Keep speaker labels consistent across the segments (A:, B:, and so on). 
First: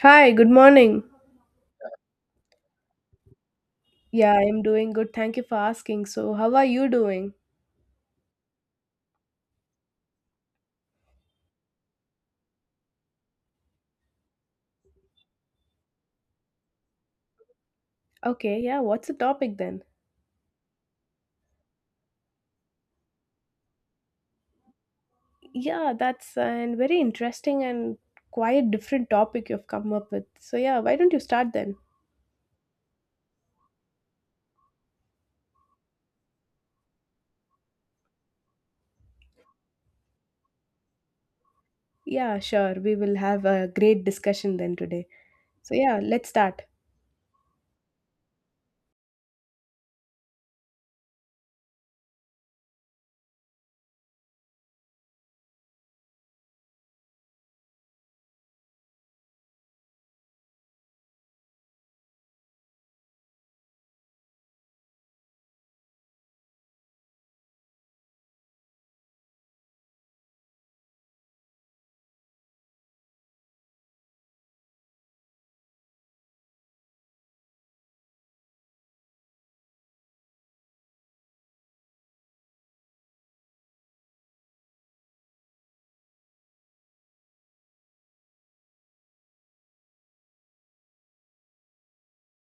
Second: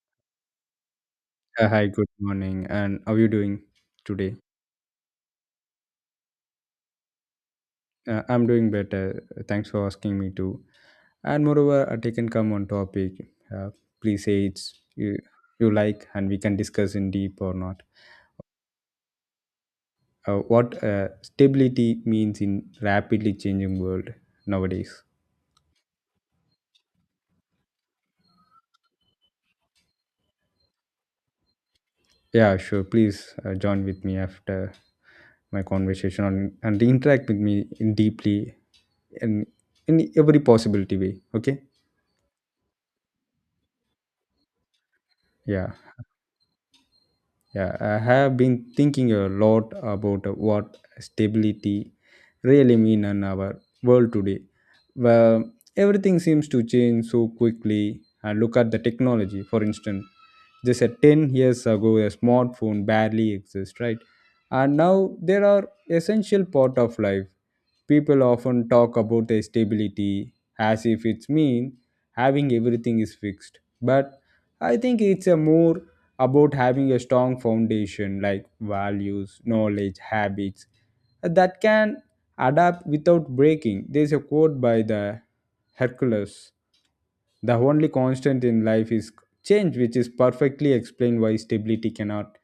A: Hi, good morning.
B: Hi, good morning. And how are you doing today?
A: Yeah, I'm doing good. Thank you for asking. So, how are you doing?
B: I'm doing better. Thanks for asking me to. And moreover, I can come on topic. Uh, Please say it's you like, and we can discuss in deep or not.
A: Okay, yeah, what's the topic then?
B: What stability means in rapidly changing world nowadays.
A: Yeah, that's a very interesting and quite different topic you've come up with. So, yeah, why don't you start then?
B: Yeah, sure. Please join with me after my conversation on, and interact with me in deeply in in every possibility way. Okay.
A: Yeah, sure. We will have a great discussion then today.
B: Yeah.
A: So, yeah, let's start.
B: Yeah, I have been thinking a lot about what stability really mean in our world today. Well, everything seems to change so quickly. And look at the technology, for instance. Just at 10 years ago, a smartphone barely exists, right? And now there are essential part of life. People often talk about their stability as if it's mean having everything is fixed. But I think it's a more about having a strong foundation like values, knowledge, habits that can adapt without breaking. There's a quote by the Hercules. The only constant in life is change, which is perfectly explained why stability cannot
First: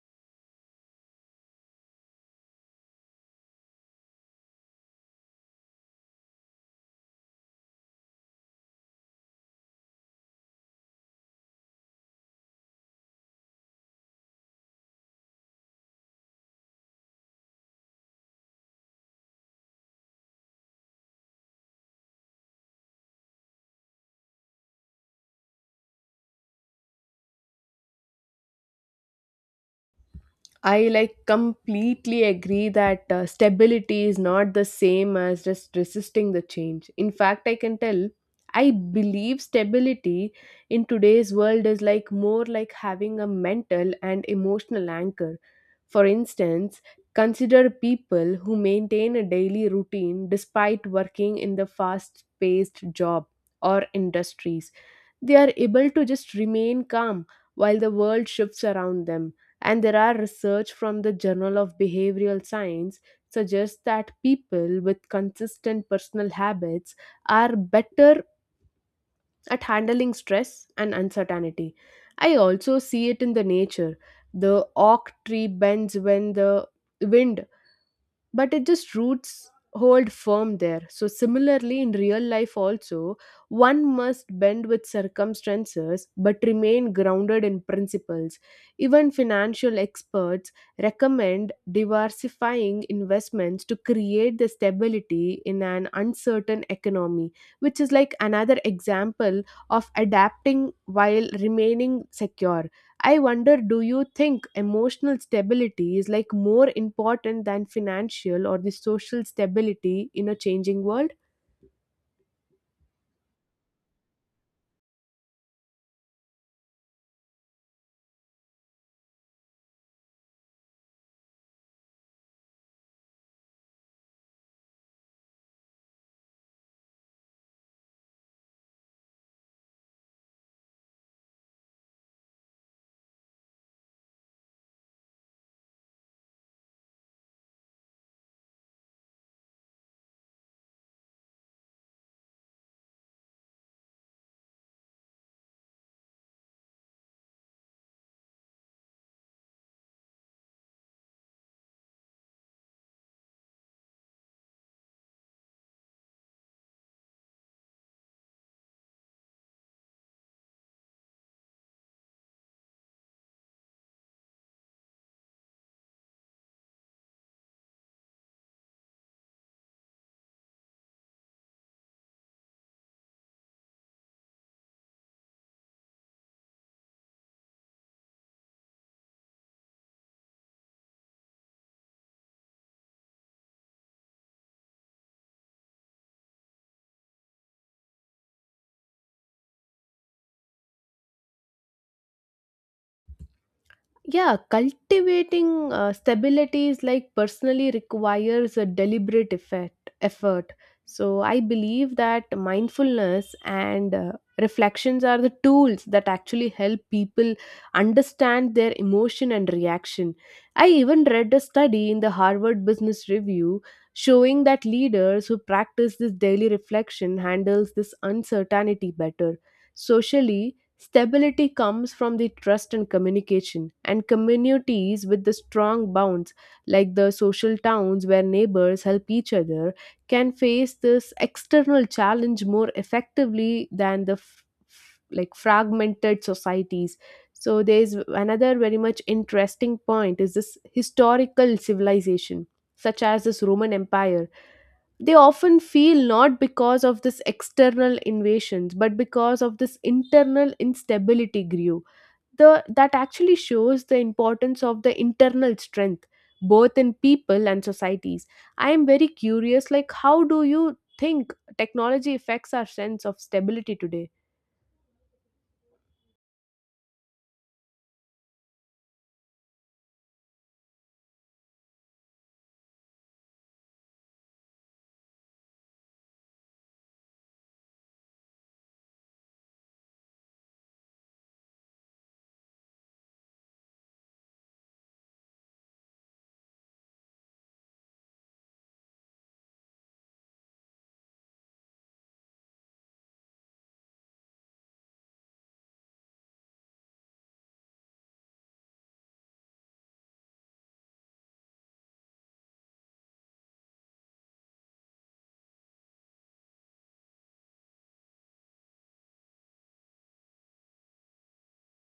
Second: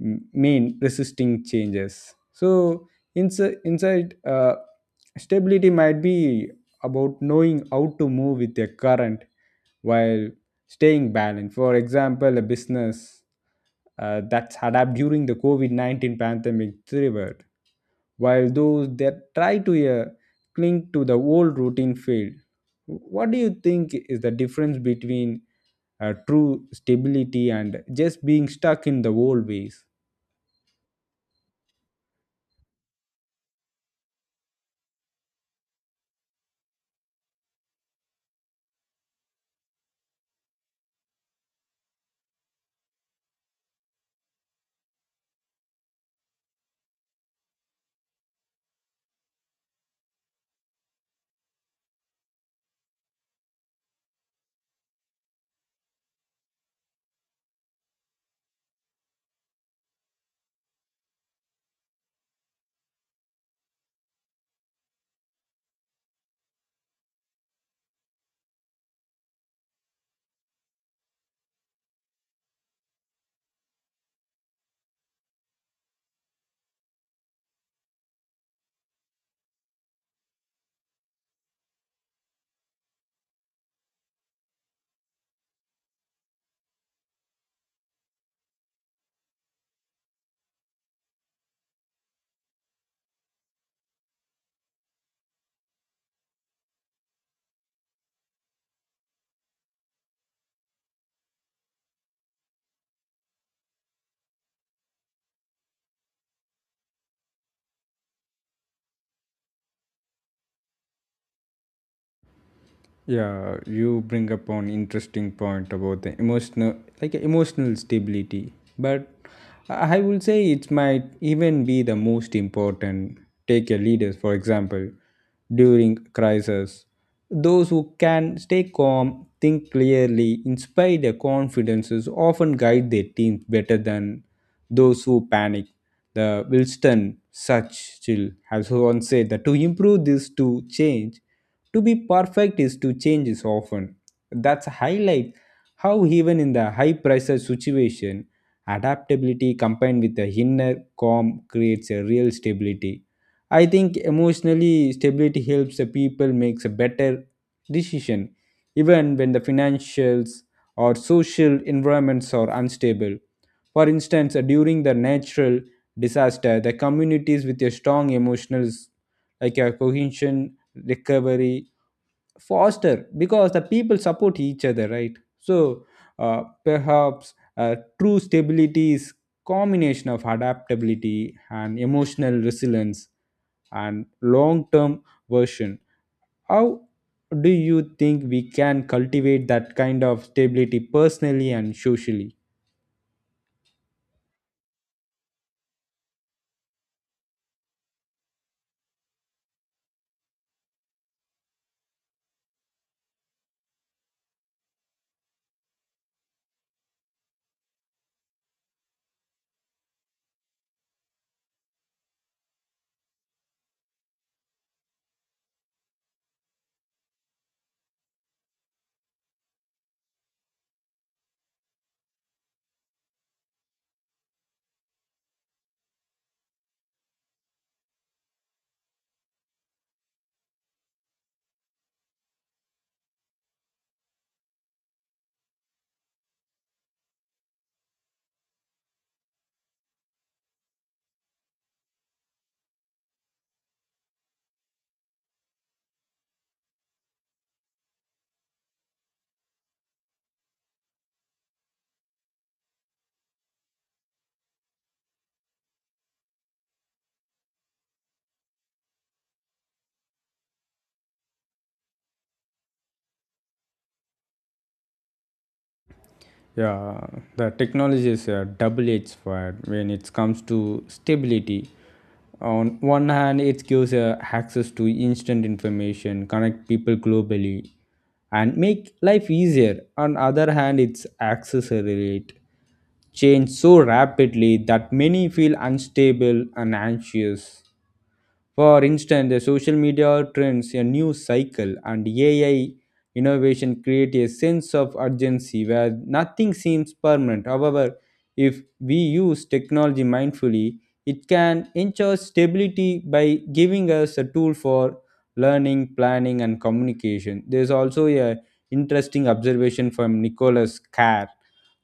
B: mean resisting changes. So inside stability might be about knowing how to move with a current while staying balanced. For example, a business that's adapt during the COVID-19 pandemic thrived, while those that try to cling to the old routine failed. What do you think is the difference between true stability and just being stuck in the old ways?
A: I like completely agree that stability is not the same as just resisting the change. In fact, I can tell I believe stability in today's world is like more like having a mental and emotional anchor. For instance, consider people who maintain a daily routine despite working in the fast paced job or industries they are able to just remain calm while the world shifts around them. And there are research from the Journal of Behavioral Science suggests that people with consistent personal habits are better at handling stress and uncertainty. I also see it in the nature. The oak tree bends when the wind, but it just roots hold firm there. So similarly in real life also, one must bend with circumstances but remain grounded in principles. Even financial experts recommend diversifying investments to create the stability in an uncertain economy, which is like another example of adapting while remaining secure. I wonder, do you think emotional stability is like more important than financial or the social stability in a changing world?
B: Yeah, you bring up an interesting point about the emotional stability. But I will say it might even be the most important. Take a leader, for example, during crisis. Those who can stay calm, think clearly, inspire their confidences, often guide their teams better than those who panic. The Wilston Churchill has once said that to improve this to change to be perfect is to change is often. That's highlight how even in the high pressure situation, adaptability combined with the inner calm creates a real stability. I think emotionally stability helps the people makes a better decision even when the financials or social environments are unstable. For instance, during the natural disaster, the communities with a strong emotional, like a cohesion recovery faster because the people support each other, right? So, perhaps true stability is combination of adaptability and emotional resilience and long term version. How do you think we can cultivate that kind of stability personally and socially?
A: Yeah, cultivating stability is like personally requires a deliberate effort. So I believe that mindfulness and reflections are the tools that actually help people understand their emotion and reaction. I even read a study in the Harvard Business Review showing that leaders who practice this daily reflection handles this uncertainty better. Socially, stability comes from the trust and communication, and communities with the strong bonds, like the social towns where neighbors help each other, can face this external challenge more effectively than like fragmented societies. So there is another very much interesting point is this historical civilization, such as this Roman Empire. They often feel not because of this external invasions but because of this internal instability grew the that actually shows the importance of the internal strength both in people and societies. I am very curious, like how do you think technology affects our sense of stability today?
B: Yeah, the technology is a double edged sword when it comes to stability. On one hand, it gives access to instant information, connect people globally, and make life easier. On other hand, it's accelerate change so rapidly that many feel unstable and anxious. For instance, the social media trends, a news cycle, and AI innovation create a sense of urgency where nothing seems permanent. However, if we use technology mindfully, it can ensure stability by giving us a tool for learning, planning, and communication. There's also a interesting observation from Nicholas Carr,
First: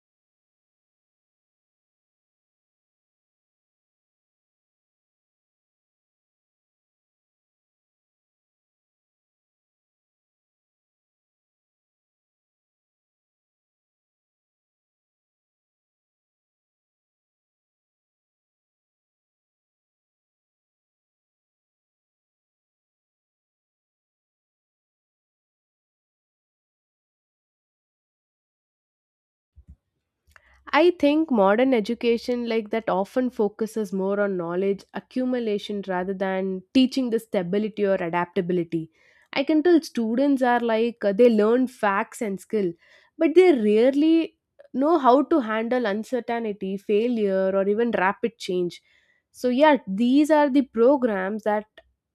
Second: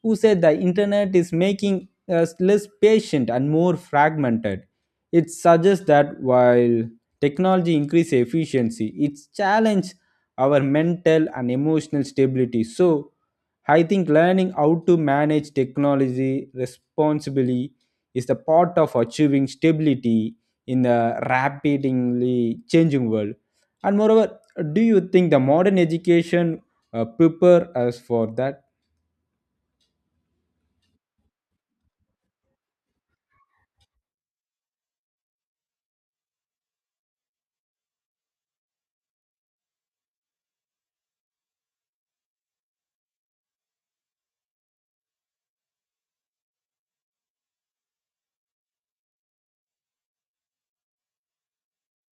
B: who said the internet is making us less patient and more fragmented. It suggests that while technology increases efficiency, it's challenged our mental and emotional stability. So I think learning how to manage technology responsibly is the part of achieving stability in a rapidly changing world. And moreover, do you think the modern education prepare us for that?
A: I think modern education like that often focuses more on knowledge accumulation rather than teaching the stability or adaptability. I can tell students are like they learn facts and skill, but they rarely know how to handle uncertainty, failure, or even rapid change. So, yeah, these are the programs that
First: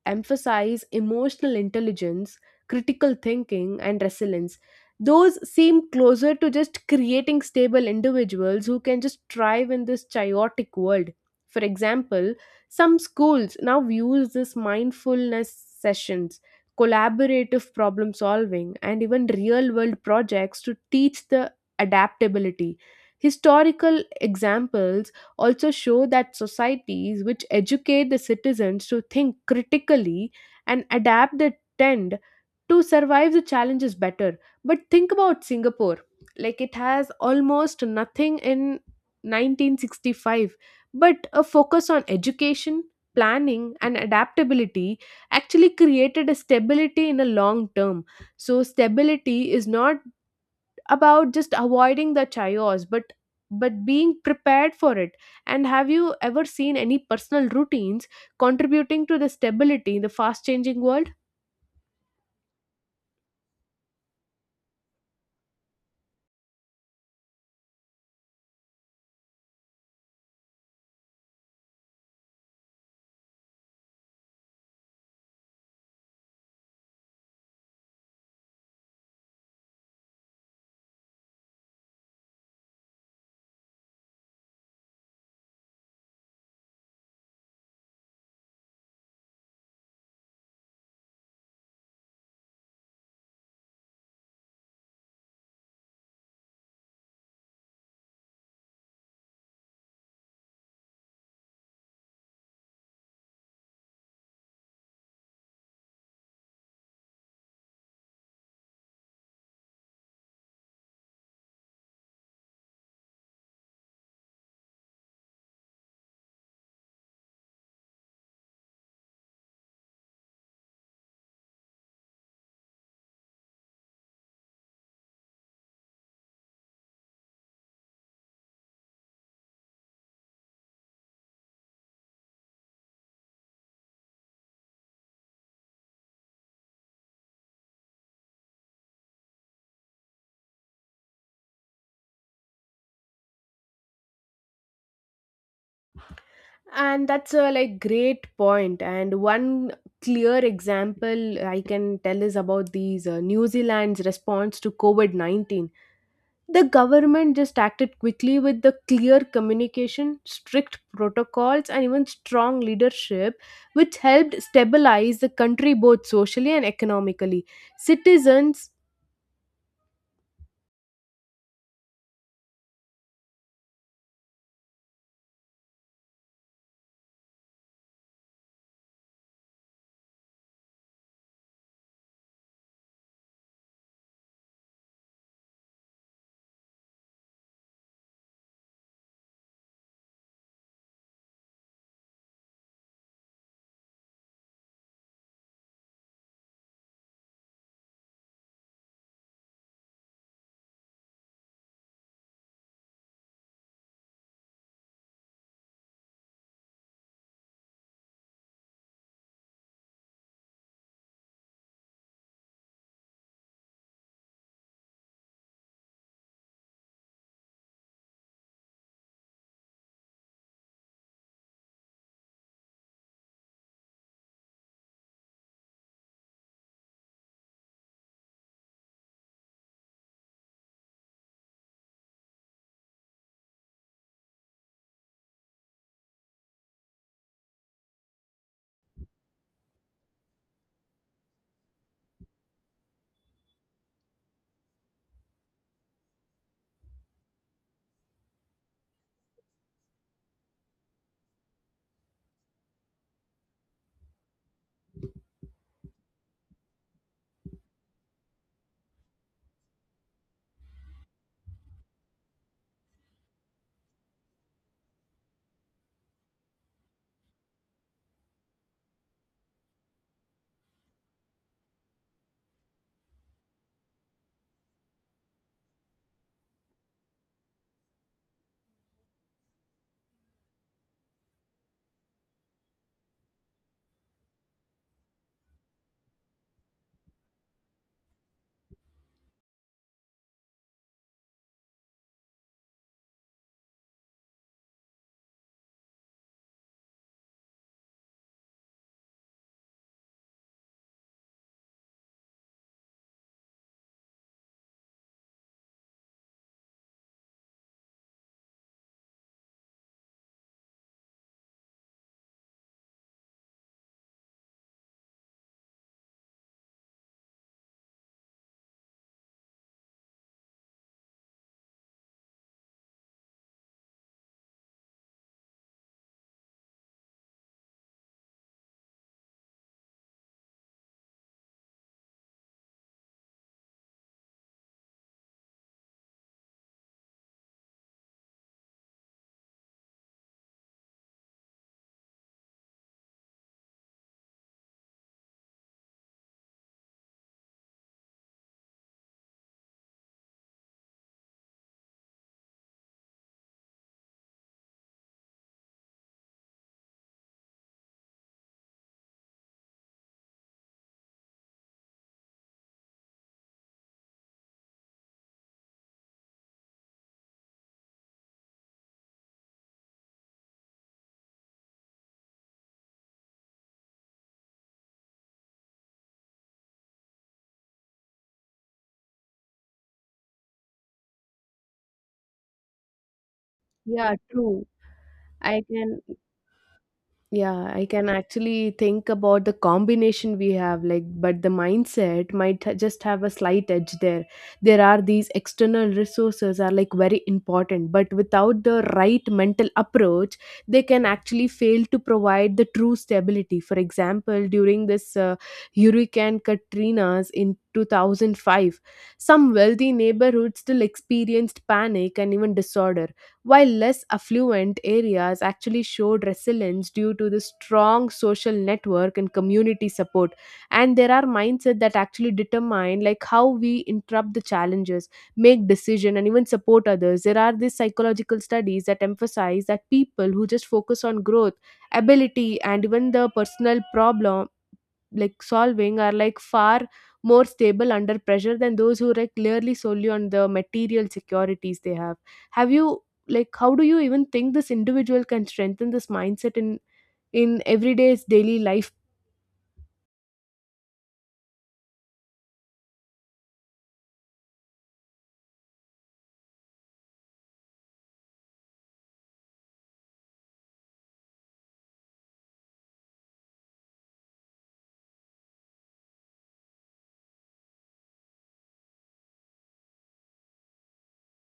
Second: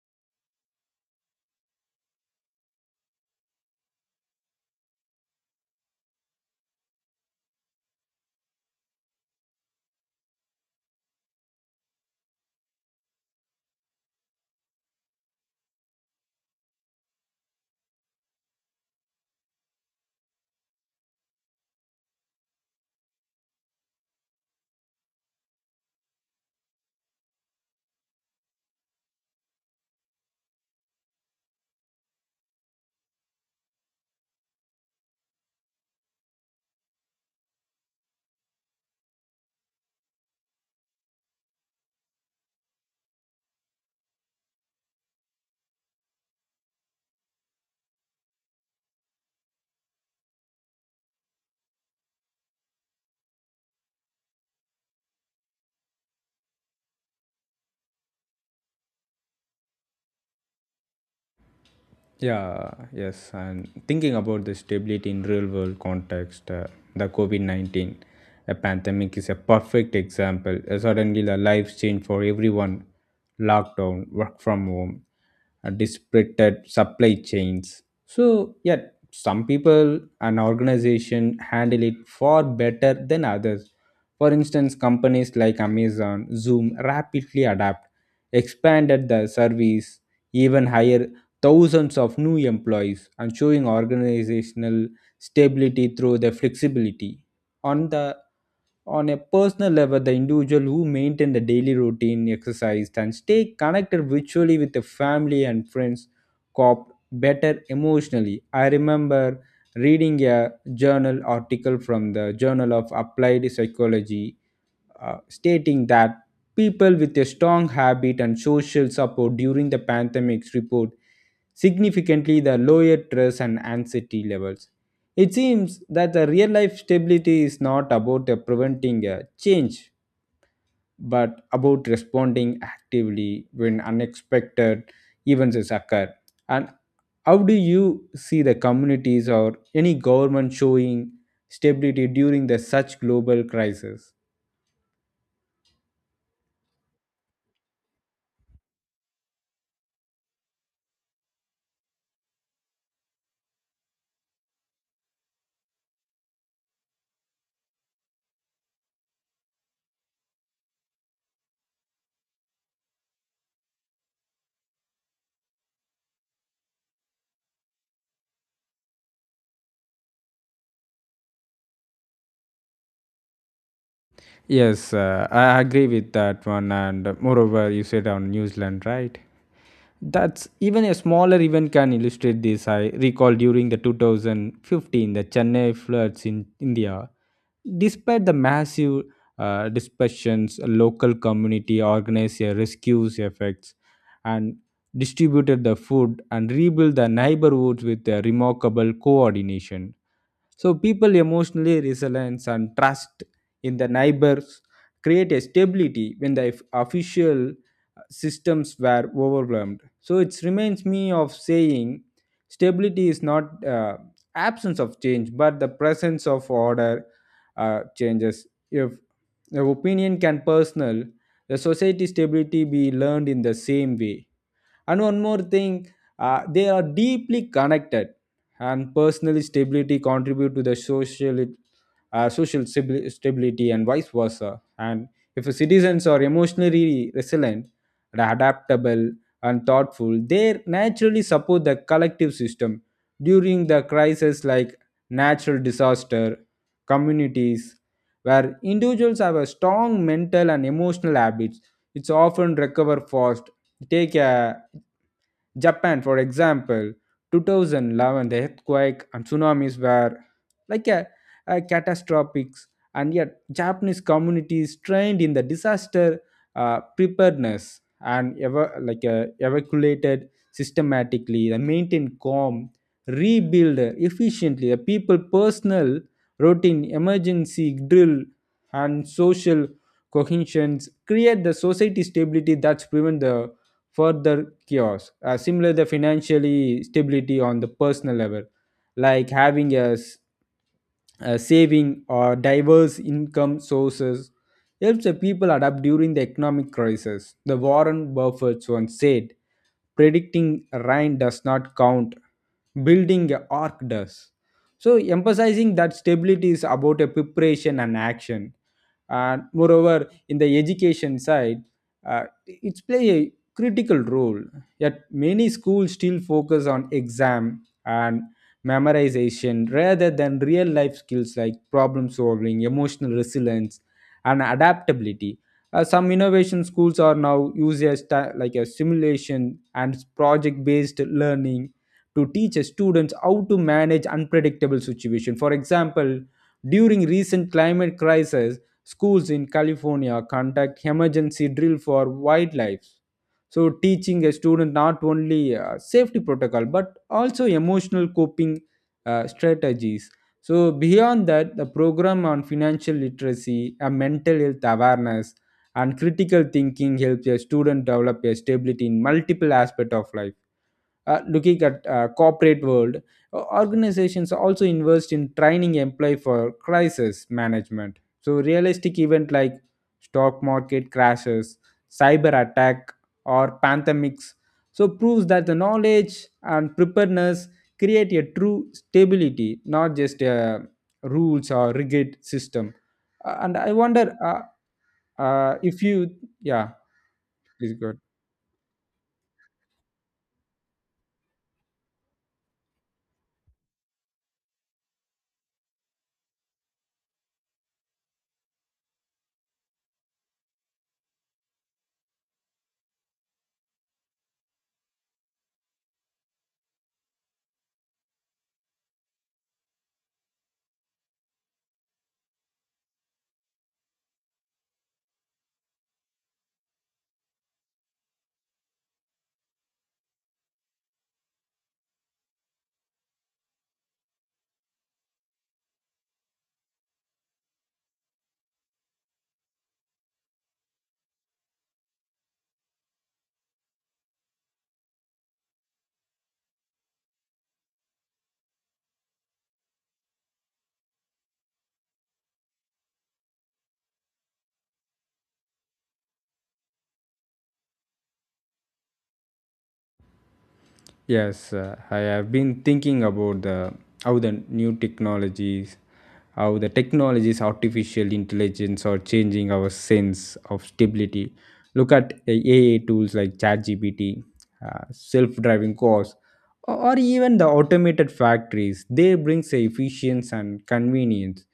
A: emphasize emotional intelligence, critical thinking, and resilience. Those seem closer to just creating stable individuals who can just thrive in this chaotic world. For example, some schools now use this mindfulness sessions, collaborative problem solving, and even real world projects to teach the adaptability. Historical examples also show that societies which educate the citizens to think critically and adapt the tend to survive the challenges better. But think about Singapore. Like it has almost nothing in 1965, but a focus on education, planning, and adaptability actually created a stability in a long term. So stability is not about just avoiding the chaos, but being prepared for it. And have you ever seen any personal routines contributing to the stability in the fast changing world?
B: Yeah, yes, and thinking about the stability in real world context, the COVID-19 a pandemic is a perfect example. Suddenly, the lives change for everyone, lockdown, work from home, disrupted supply chains. So, yeah, some people and organization handle it far better than others. For instance, companies like Amazon, Zoom rapidly adapt, expanded the service, even hire thousands of new employees and showing organizational stability through the flexibility on the on a personal level. The individual who maintain the daily routine, exercise, and stay connected virtually with the family and friends cop better emotionally. I remember reading a journal article from the Journal of Applied Psychology, stating that people with a strong habit and social support during the pandemic's report significantly the lower stress and anxiety levels. It seems that the real life stability is not about preventing a change, but about responding actively when unexpected events is occur. And how do you see the communities or any government showing stability during the such global crisis?
A: And that's a like great point. And one clear example I can tell is about these New Zealand's response to COVID-19. The government just acted quickly with the clear communication, strict protocols, and even strong leadership, which helped stabilize the country both socially and economically. Citizens,
B: Yes, I agree with that one. And moreover, you said on New Zealand, right? That's even a smaller event can illustrate this. I recall during the 2015 the Chennai floods in India. Despite the massive dispersions, local community organized a rescues efforts and distributed the food and rebuilt the neighborhoods with a remarkable coordination. So people emotionally resilience and trust in the neighbors create a stability when the official systems were overwhelmed. So it reminds me of saying stability is not absence of change, but the presence of order changes. If the opinion can personal, the society stability be learned in the same way. And one more thing, they are deeply connected, and personal stability contribute to the social stability and vice versa. And if citizens are emotionally resilient, and adaptable, and thoughtful, they naturally support the collective system during the crisis like natural disaster. Communities where individuals have a strong mental and emotional habits, it's often recover fast. Take a Japan, for example. 2011, the earthquake and tsunamis were like a catastrophic, and yet Japanese communities trained in the disaster preparedness and ever like evacuated systematically, they maintained calm, rebuild efficiently. The people personal routine, emergency drill, and social cohesions create the society stability that's prevent the further chaos. Similar, the financially stability on the personal level, like having a saving or diverse income sources, helps the people adapt during the economic crisis. The Warren Buffett once said, "Predicting rain does not count; building a ark does." So, emphasizing that stability is about a preparation and action. And moreover, in the education side, it's play a critical role. Yet many schools still focus on exam and memorization rather than real life skills like problem solving, emotional resilience, and adaptability. Some innovation schools are now using like a simulation and project based learning to teach students how to manage unpredictable situations. For example, during recent climate crisis, schools in California conduct emergency drill for wildlife, so teaching a student not only safety protocol but also emotional coping strategies. So beyond that, the program on financial literacy and mental health awareness and critical thinking helps a student develop a stability in multiple aspect of life. Looking at corporate world, organizations also invest in training employee for crisis management. So realistic event like stock market crashes, cyber attack, or pandemics, so proves that the knowledge and preparedness create a true stability, not just a rules or rigid system. And I wonder,
A: yeah,
B: uh,
A: true. I
B: if you,
A: can
B: yeah,
A: Yeah,
B: please go
A: I
B: ahead.
A: can actually think about the combination we have, like, but the mindset might just have a slight edge there. There are these external resources are like very important, but without the right mental approach, they can actually fail to provide the true stability. For example, during this Hurricane Katrina's in 2005, some wealthy neighborhoods still experienced panic and even disorder, while less affluent areas actually showed resilience due to the strong social network and community support. And there are mindset that actually determine like how we interrupt the challenges, make decision, and even support others. There are these psychological studies that emphasize that people who just focus on growth ability and even the personal problem like solving are like far more stable under pressure than those who like clearly solely on the material securities they have. Have you like how do you even think this individual can strengthen this mindset in everyday's daily life?
B: Yes, I have been thinking about the how the new technologies, how the technologies, artificial intelligence are changing our sense of stability. Look at AI tools like ChatGPT, self-driving cars, or even the automated factories. They bring efficiency and convenience,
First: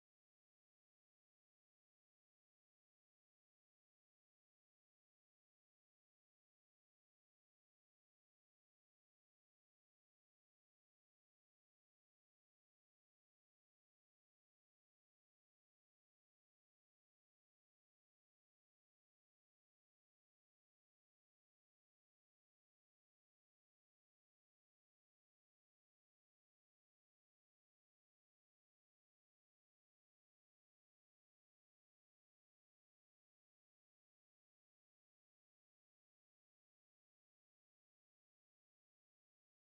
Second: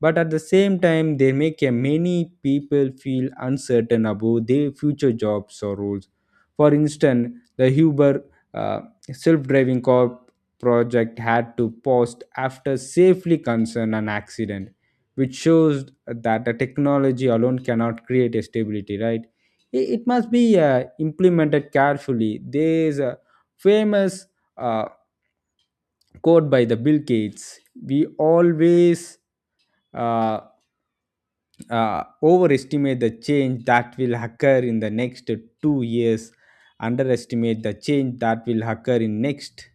B: but at the same time they make a many people feel uncertain about their future jobs or roles. For instance, the Uber uh, self-driving car project had to pause after safely concern an accident, which shows that the technology alone cannot create a stability, right? It must be implemented carefully. There is a famous uh, quote by the Bill Gates: we always uh, overestimate the change that will occur in the next 2 years, underestimate the change that will occur in next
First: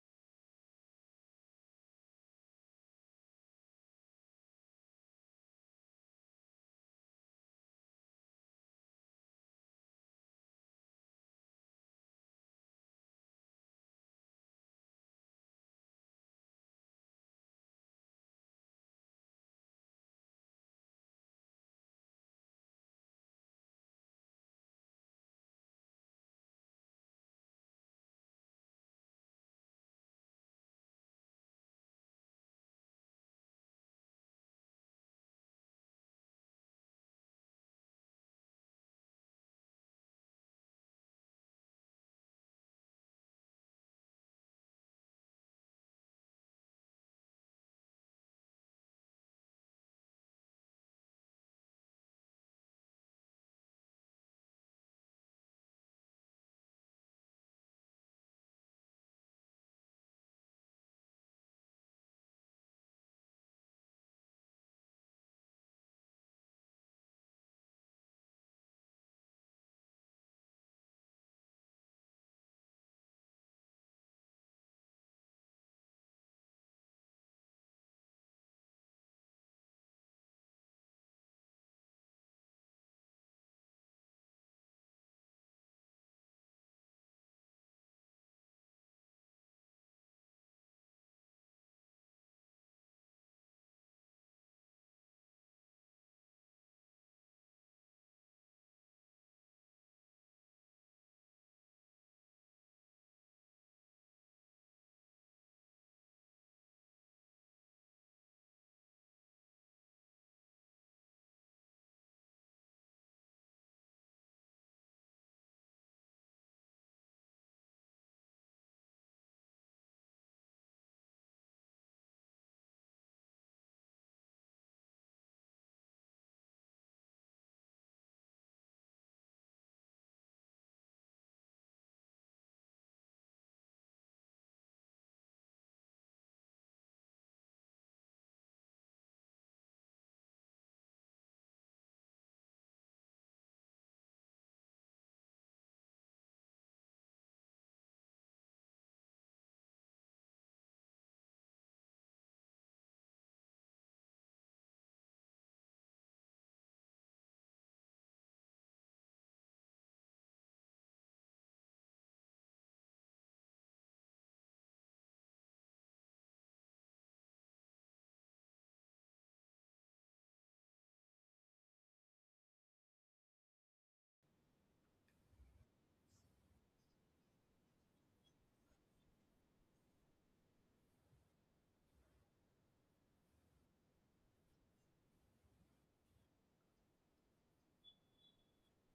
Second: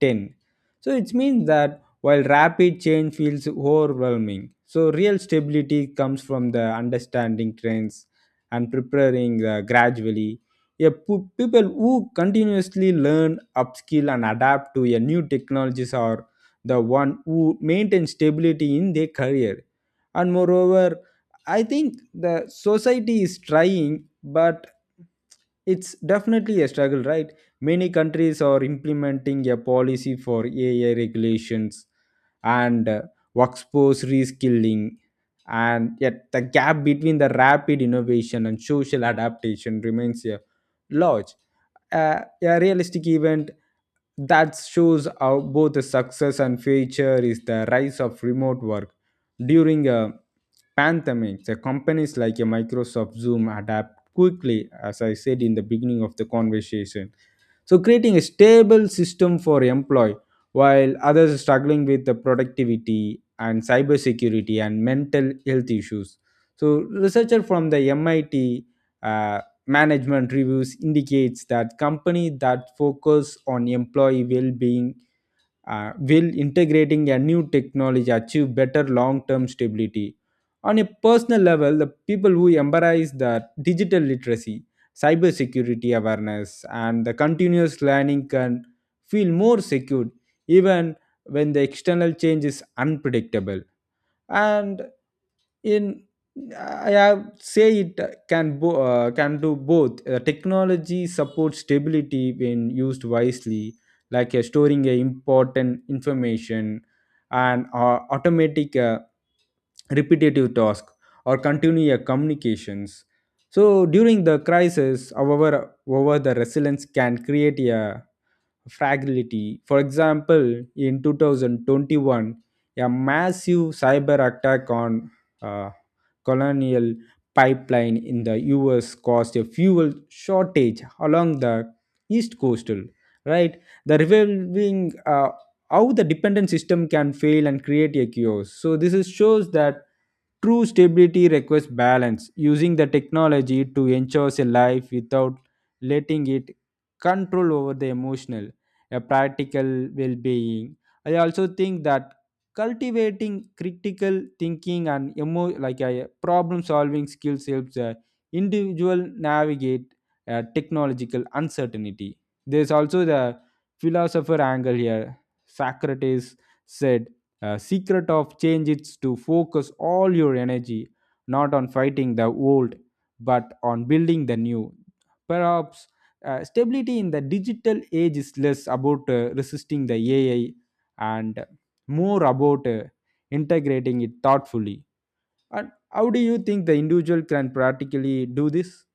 B: 10. So it means that while rapid change feels overwhelming, so real stability comes from the understanding trends and preparing gradually. Yeah, people who continuously learn upskill and adapt to a new technologies are the one who maintain stability in their career. And moreover, I think the society is trying, but it's definitely a struggle, right? Many countries are implementing a policy for AI regulations and workforce reskilling, and yet the gap between the rapid innovation and social adaptation remains large. A realistic event that shows how both the success and failure is the rise of remote work during a pandemic. The companies like Microsoft Zoom adapt quickly, as I said in the beginning of the conversation. So, creating a stable system for employee while others are struggling with the productivity and cybersecurity and mental health issues. So, researcher from the MIT uh, management reviews indicates that company that focus on employee well-being will integrating a new technology achieve better long-term stability? On a personal level, the people who embrace the digital literacy, cybersecurity awareness, and the continuous learning can feel more secure even when the external change is unpredictable. And in, I have say it can do both. Technology supports stability when used wisely, like storing important information and automatic repetitive task or continue your communications. So during the crisis, however, over the resilience can create a fragility. For example, in 2021, a massive cyber attack on uh, colonial pipeline in the US caused a fuel shortage along the east coastal, right? The revealing how the dependent system can fail and create a chaos. So shows that true stability requires balance, using the technology to ensure a life without letting it control over the emotional, a practical well-being. I also think that cultivating critical thinking and emo like problem solving skills helps individual navigate technological uncertainty. There's also the philosopher angle here. Socrates said, "Secret of change is to focus all your energy not on fighting the old, but on building the new." Perhaps stability in the digital age is less about resisting the AI and more about integrating it thoughtfully. And how do you think the individual can practically do this?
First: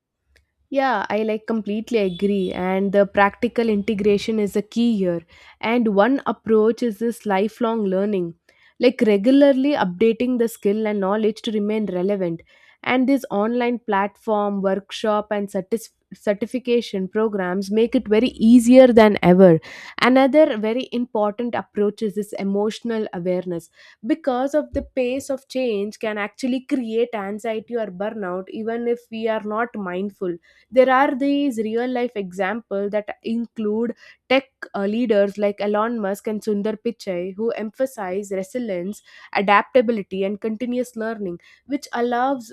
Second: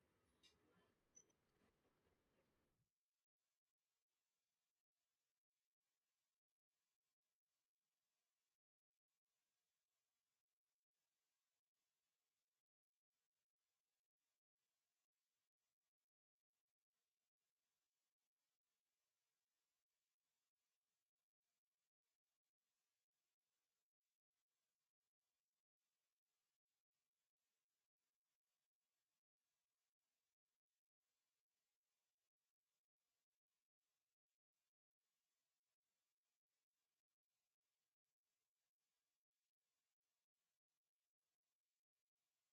A: Yeah, I like completely agree. And the practical integration is a key here. And one approach is this lifelong learning, like regularly updating the skill and knowledge to remain relevant. And this online platform, workshop, and certification programs make it very easier than ever. Another very important approach is this emotional awareness, because of the pace of change can actually create anxiety or burnout even if we are not mindful. There are these real life examples that include tech leaders like Elon Musk and Sundar Pichai who emphasize resilience, adaptability, and continuous learning, which allows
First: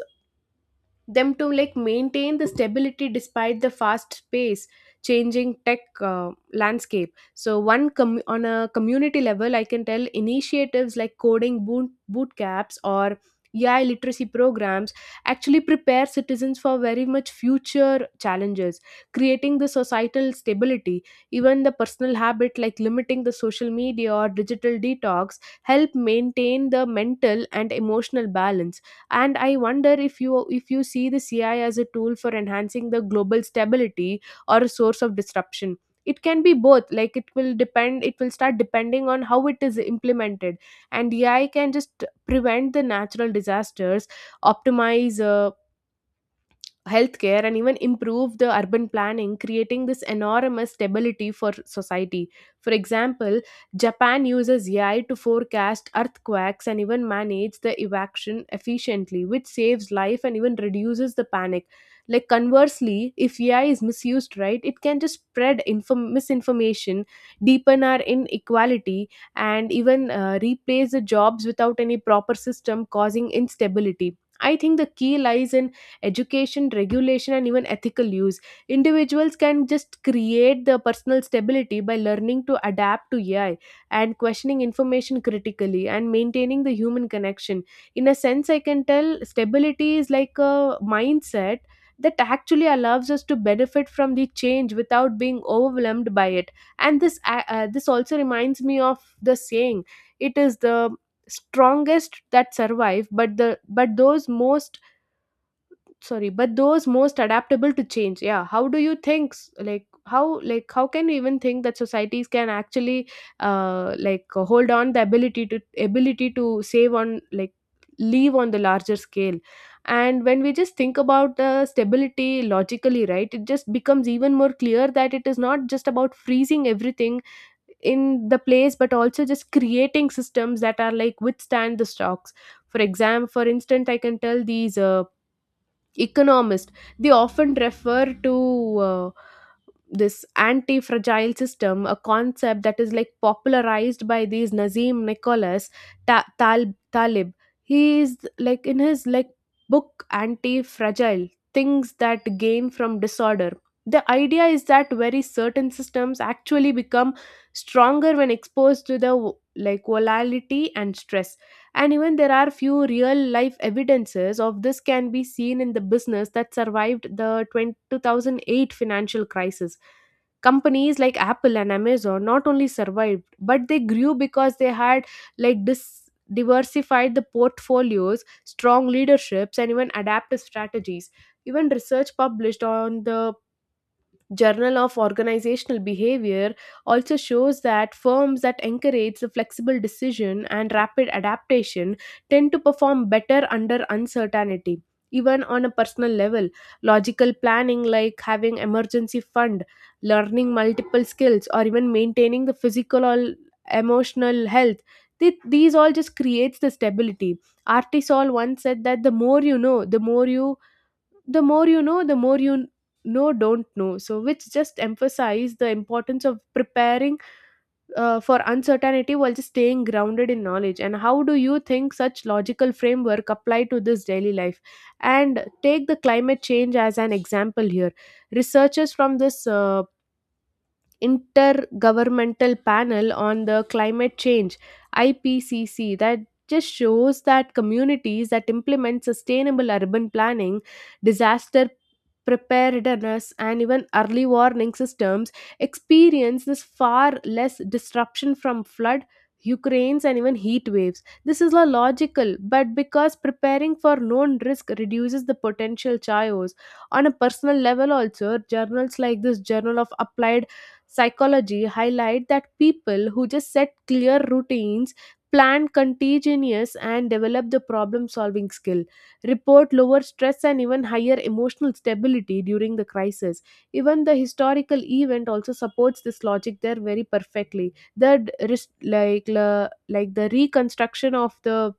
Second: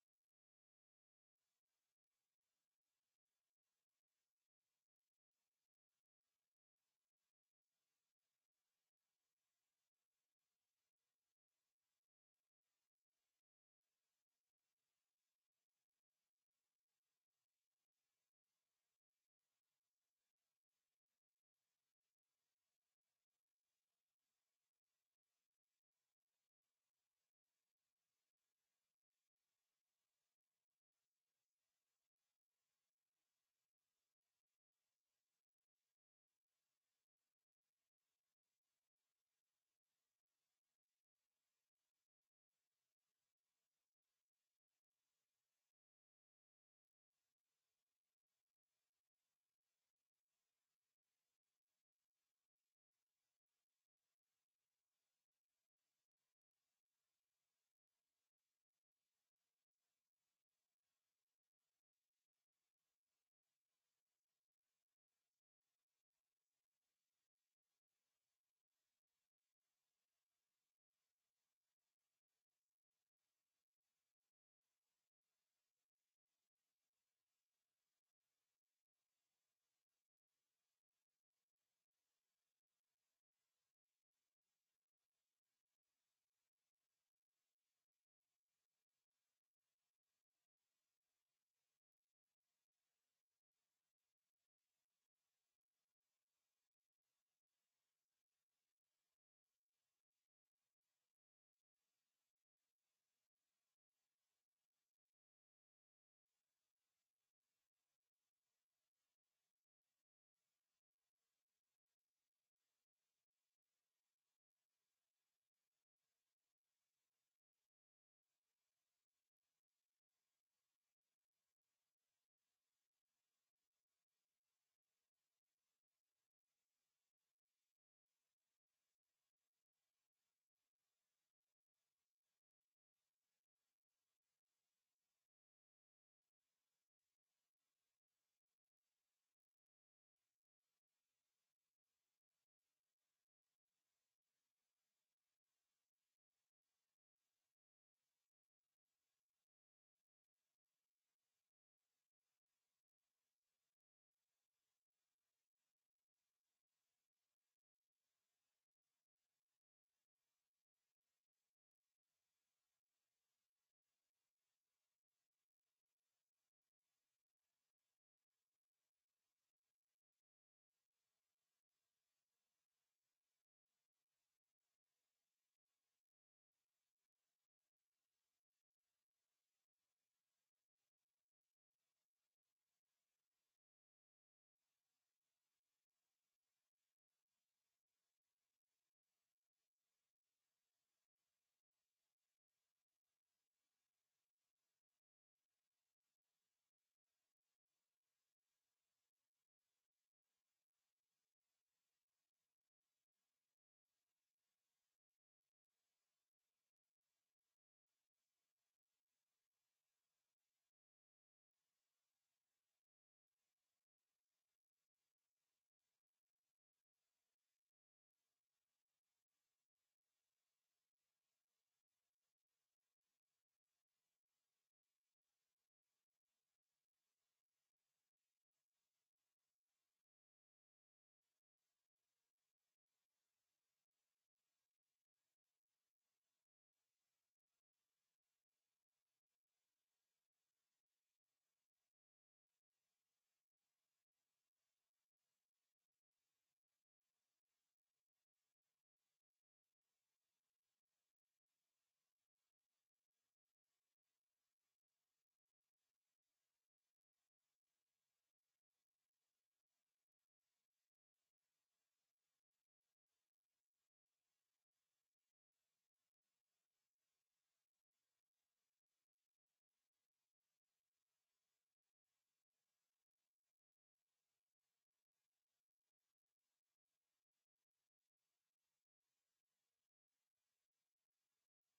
A: them to like maintain the stability despite the fast pace changing tech landscape. So on a community level, I can tell initiatives like coding boot camps or AI literacy programs actually prepare citizens for very much future challenges, creating the societal stability. Even the personal habit like limiting the social media or digital detox help maintain the mental and emotional balance. And I wonder if you see the CI as a tool for enhancing the global stability or a source of disruption. It can be both. Like it will depend, it will start depending on how it is implemented. And AI can just prevent the natural disasters, optimize healthcare, and even improve the urban planning, creating this enormous stability for society. For example, Japan uses AI to forecast earthquakes and even manage the evacuation efficiently, which saves life and even reduces the panic. Like conversely, if AI is misused, right, it can just spread misinformation, deepen our inequality, and even replace the jobs without any proper system causing instability. I think the key lies in education, regulation, and even ethical use. Individuals can just create the personal stability by learning to adapt to AI and questioning information critically and maintaining the human connection. In a sense, I can tell stability is like a mindset that actually allows us to benefit from the change without being overwhelmed by it. And this this also reminds me of the saying, it is the strongest that survive but the but those most sorry but those most adaptable to change. Yeah, how do you think like how can you even think that societies can actually like hold on the ability to ability to save on like leave on the larger scale? And when we just think about the stability logically, right, it just becomes even more clear that it is not just about freezing everything in the place, but also just creating systems that are like withstand the shocks. For example, for instance, I can tell these economist, they often refer to this anti-fragile system, a concept that is like popularized by these Nazim Nicholas Talib. He is like in his like book Anti-Fragile, things that gain from disorder. The idea is that very certain systems actually become stronger when exposed to the like volatility and stress. And even there are few real life evidences of this can be seen in the business that survived the 20 2008 financial crisis. Companies like Apple and Amazon not only survived but they grew because they had like dis- diversified the portfolios, strong leaderships, and even adaptive strategies. Even research published on the Journal of Organizational Behavior also shows that firms that encourage the flexible decision and rapid adaptation tend to perform better under uncertainty. Even on a personal level, logical planning like having emergency fund, learning multiple skills, or even maintaining the physical or emotional health, these all just creates the stability. Artisol once said that the more you know, the more you know the more you know don't know, so which just emphasize the importance of preparing for uncertainty while just staying grounded in knowledge. And how do you think such logical framework apply to this daily life, and take the climate change as an example here. Researchers from this intergovernmental panel on the climate change, IPCC, that just shows that communities that implement sustainable urban planning, disaster preparedness, and even early warning systems experience this far less disruption from flood, hurricanes, and even heat waves. This is a logical but because preparing for known risk reduces the potential chaos. On a personal level also, journals like this journal of applied psychology highlight that people who just set clear routines, plan contingencies, and develop the problem solving skill report lower stress and even higher emotional stability during the crisis. Even the historical event also supports this logic there very perfectly. The d- ris- like la- like the reconstruction of the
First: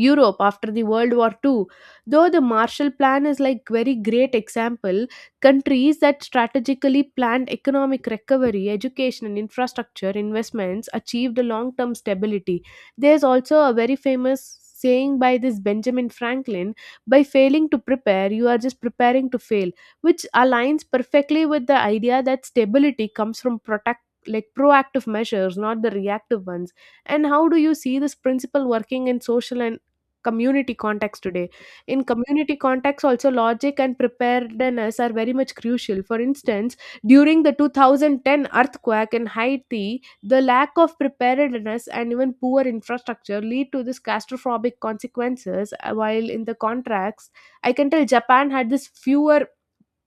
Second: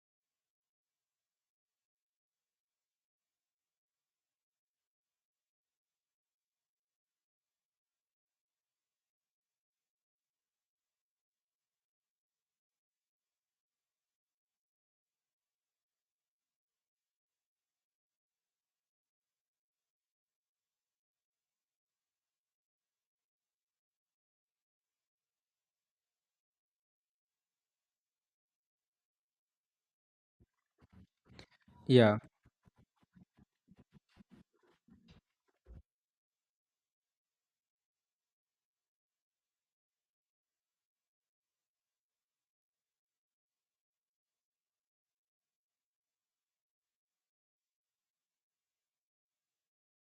A: Europe after the World War Two, though the Marshall Plan is like very great example, countries that strategically planned economic recovery, education and infrastructure investments achieved a long-term stability. There's also a very famous saying by this Benjamin Franklin, by failing to prepare, you are just preparing to fail, which aligns perfectly with the idea that stability comes from protect like proactive measures, not the reactive ones. And how do you see this principle working in social and community context today? In
B: Yeah.
A: community context, also logic and preparedness are very much crucial. For instance, during the 2010 earthquake in Haiti, the lack of preparedness and even poor infrastructure lead to this catastrophic consequences. While in the contracts, I can tell Japan had this fewer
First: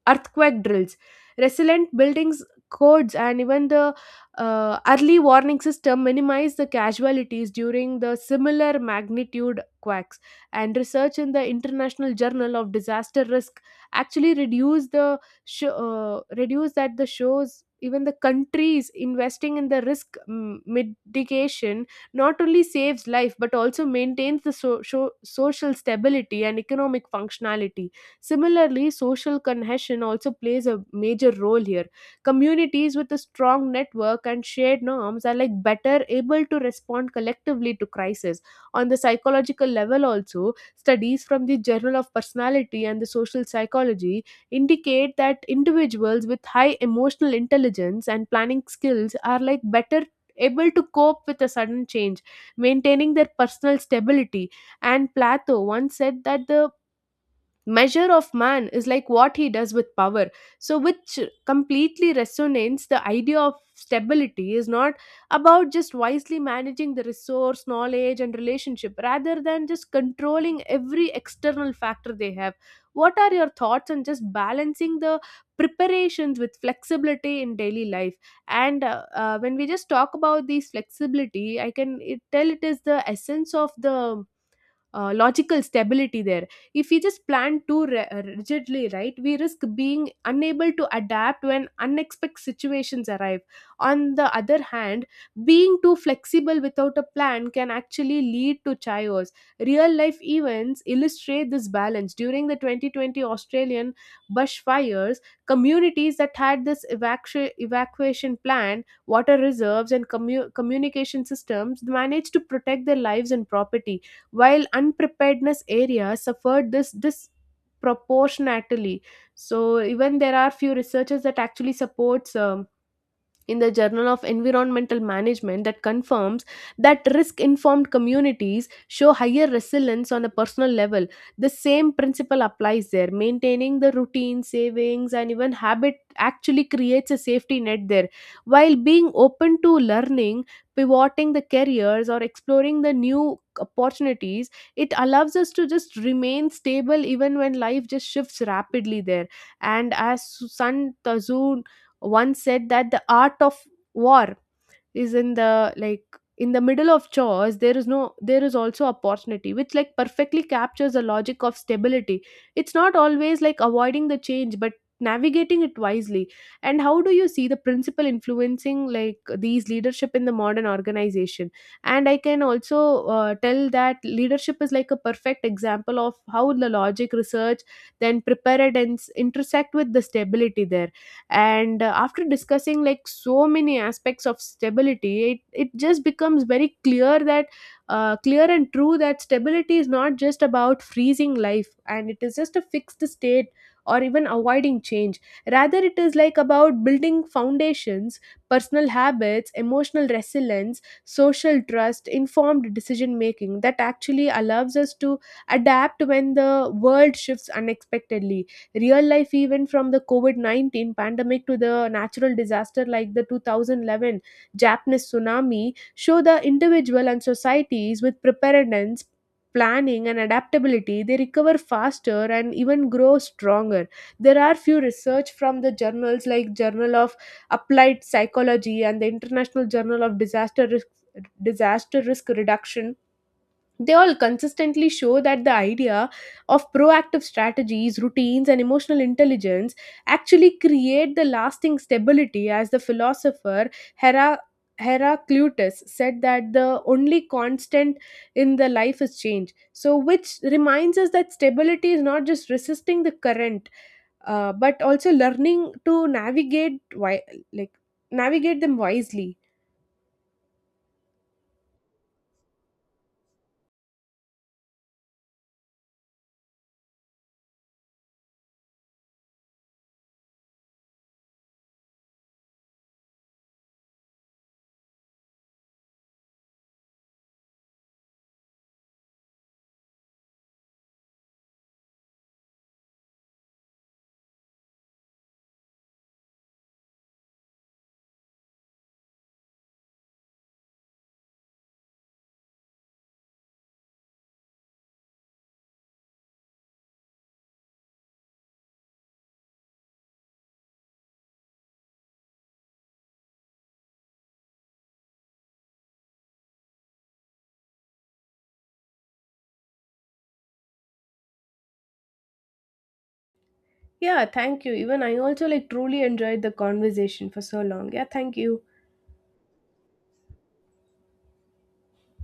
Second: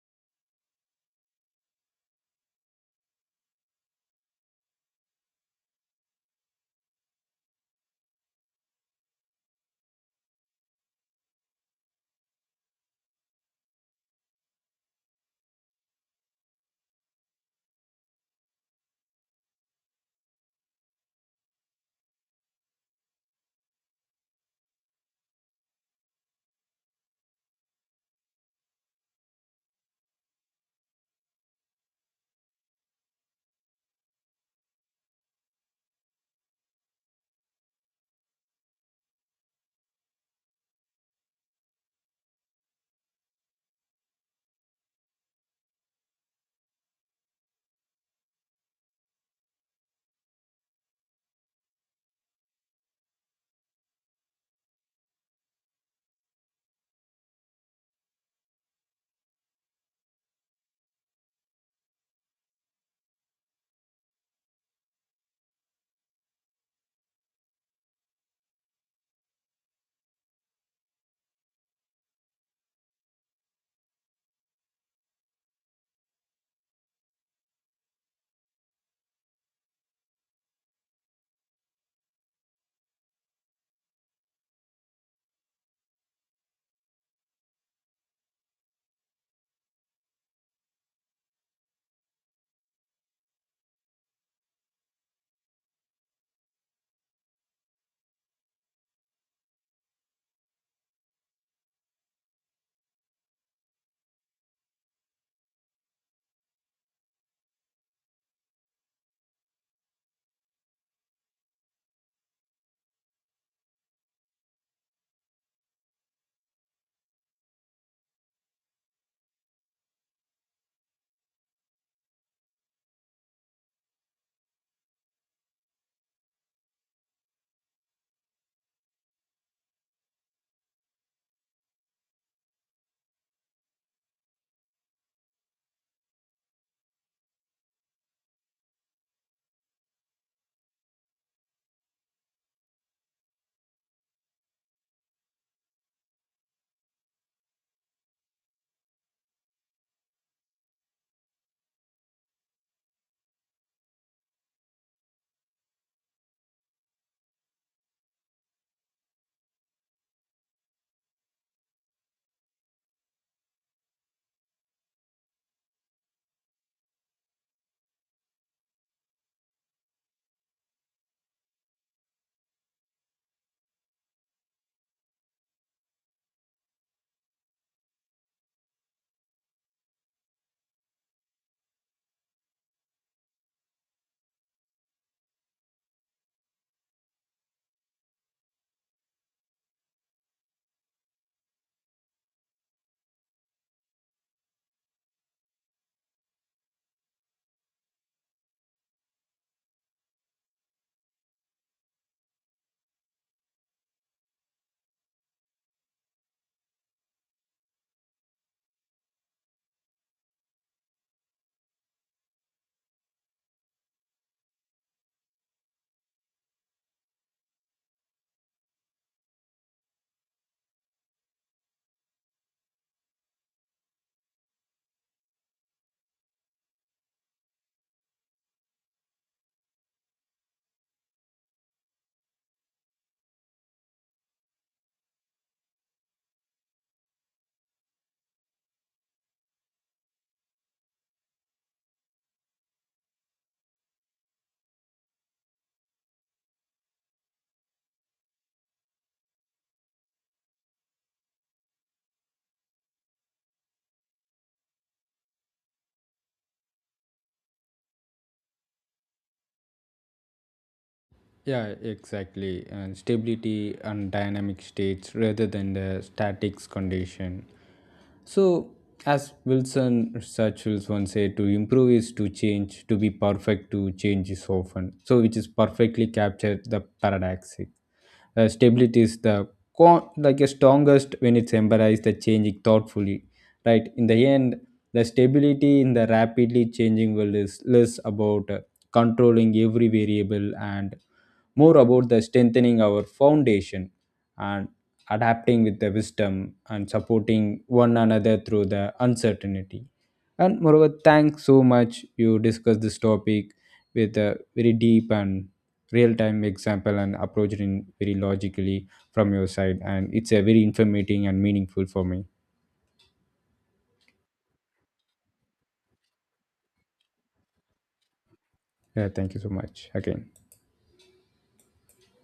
A: earthquake drills, resilient buildings codes, and even the early warning system minimize the casualties during the similar magnitude quakes. And research in the International Journal of Disaster Risk actually reduce the sh- reduce that the shows even the countries investing in the risk mitigation not only saves life but also maintains the social stability and economic functionality. Similarly, social cohesion also plays a major role here. Communities with a strong network and shared norms are like better able to respond collectively to crisis. On the psychological level also, studies from the Journal of Personality and the Social Psychology indicate that individuals with high emotional intelligence and planning skills are like better able to cope with a sudden change, maintaining their personal stability. And Plato once said that the measure of man is like what he does with power, so which completely resonates the idea of stability is not about just wisely managing the resource, knowledge and relationship rather than just controlling every external factor they have. What are your thoughts on just balancing the preparations with flexibility in daily life? And when we just talk about these flexibility, I can tell it is the essence of the logical stability there. If we just plan too rigidly, right, we risk being unable to adapt when unexpected situations arrive. On the other hand, being too flexible without a plan can actually lead to chaos. Real life events illustrate this balance. During the 2020 Australian bushfires, communities that had this evacuation plan, water reserves, and communication systems managed to protect their lives and property, while unpreparedness areas suffered this disproportionately. So, even there are few researchers that actually supports, in the Journal of Environmental Management, that confirms that risk informed communities show higher resilience on a personal level. The same principle applies there. Maintaining the routine, savings, and even habit actually creates a safety net there. While being open to learning, pivoting the careers, or exploring the new opportunities, it allows us to just remain stable even when life just shifts rapidly there. And as Sun Tzu one said that the art of war is in the in the middle of chores, there is no there is also opportunity, which like perfectly captures the logic of stability. It's not always like avoiding the change but navigating it wisely. And how do you see the principle influencing like these leadership in the modern organization? And I can also tell that leadership is like a perfect example of how the logic research, then preparedness intersect with the stability there. And after discussing like so many aspects of stability, it just becomes very clear that clear and true that stability is not just about freezing life and it is just a fixed state or even avoiding change. Rather it is like about building foundations, personal habits, emotional resilience, social trust, informed decision making, that actually allows us to adapt when the world shifts unexpectedly. Real life event from the covid-19 pandemic to the natural disaster like the 2011 Japanese tsunami show the individual and societies with preparedness, planning and adaptability, they recover faster and even grow stronger. There are few research from the journals like Journal of Applied Psychology and the International Journal of Disaster Risk Reduction, they all consistently show that the idea of proactive strategies, routines, and emotional intelligence actually create the lasting stability. As the philosopher Hera. Heraclitus said, that the only constant in the life is change. So, which reminds us that stability is not just resisting the current, but also learning to navigate wi- like navigate them wisely.
B: Yeah, exactly. And stability and dynamic states rather than the statics condition. So, as Wilson Churchill once said, to improve is to change, to be perfect to change is often. So, which is perfectly captured the paradoxic. Stability is the like a strongest when it's embraced the changing thoughtfully, right? In the end, the stability in the rapidly changing world is less about controlling every variable and more about the strengthening our foundation and adapting with the wisdom and supporting one another through the uncertainty. And moreover, thanks so much, you discussed this topic with a very deep and real-time example and approached in very logically from your side, and it's a very informative and meaningful for me.
A: Yeah, thank you. Even I also like truly enjoyed the conversation for so long. Yeah, thank you.
B: Yeah, thank you so much again.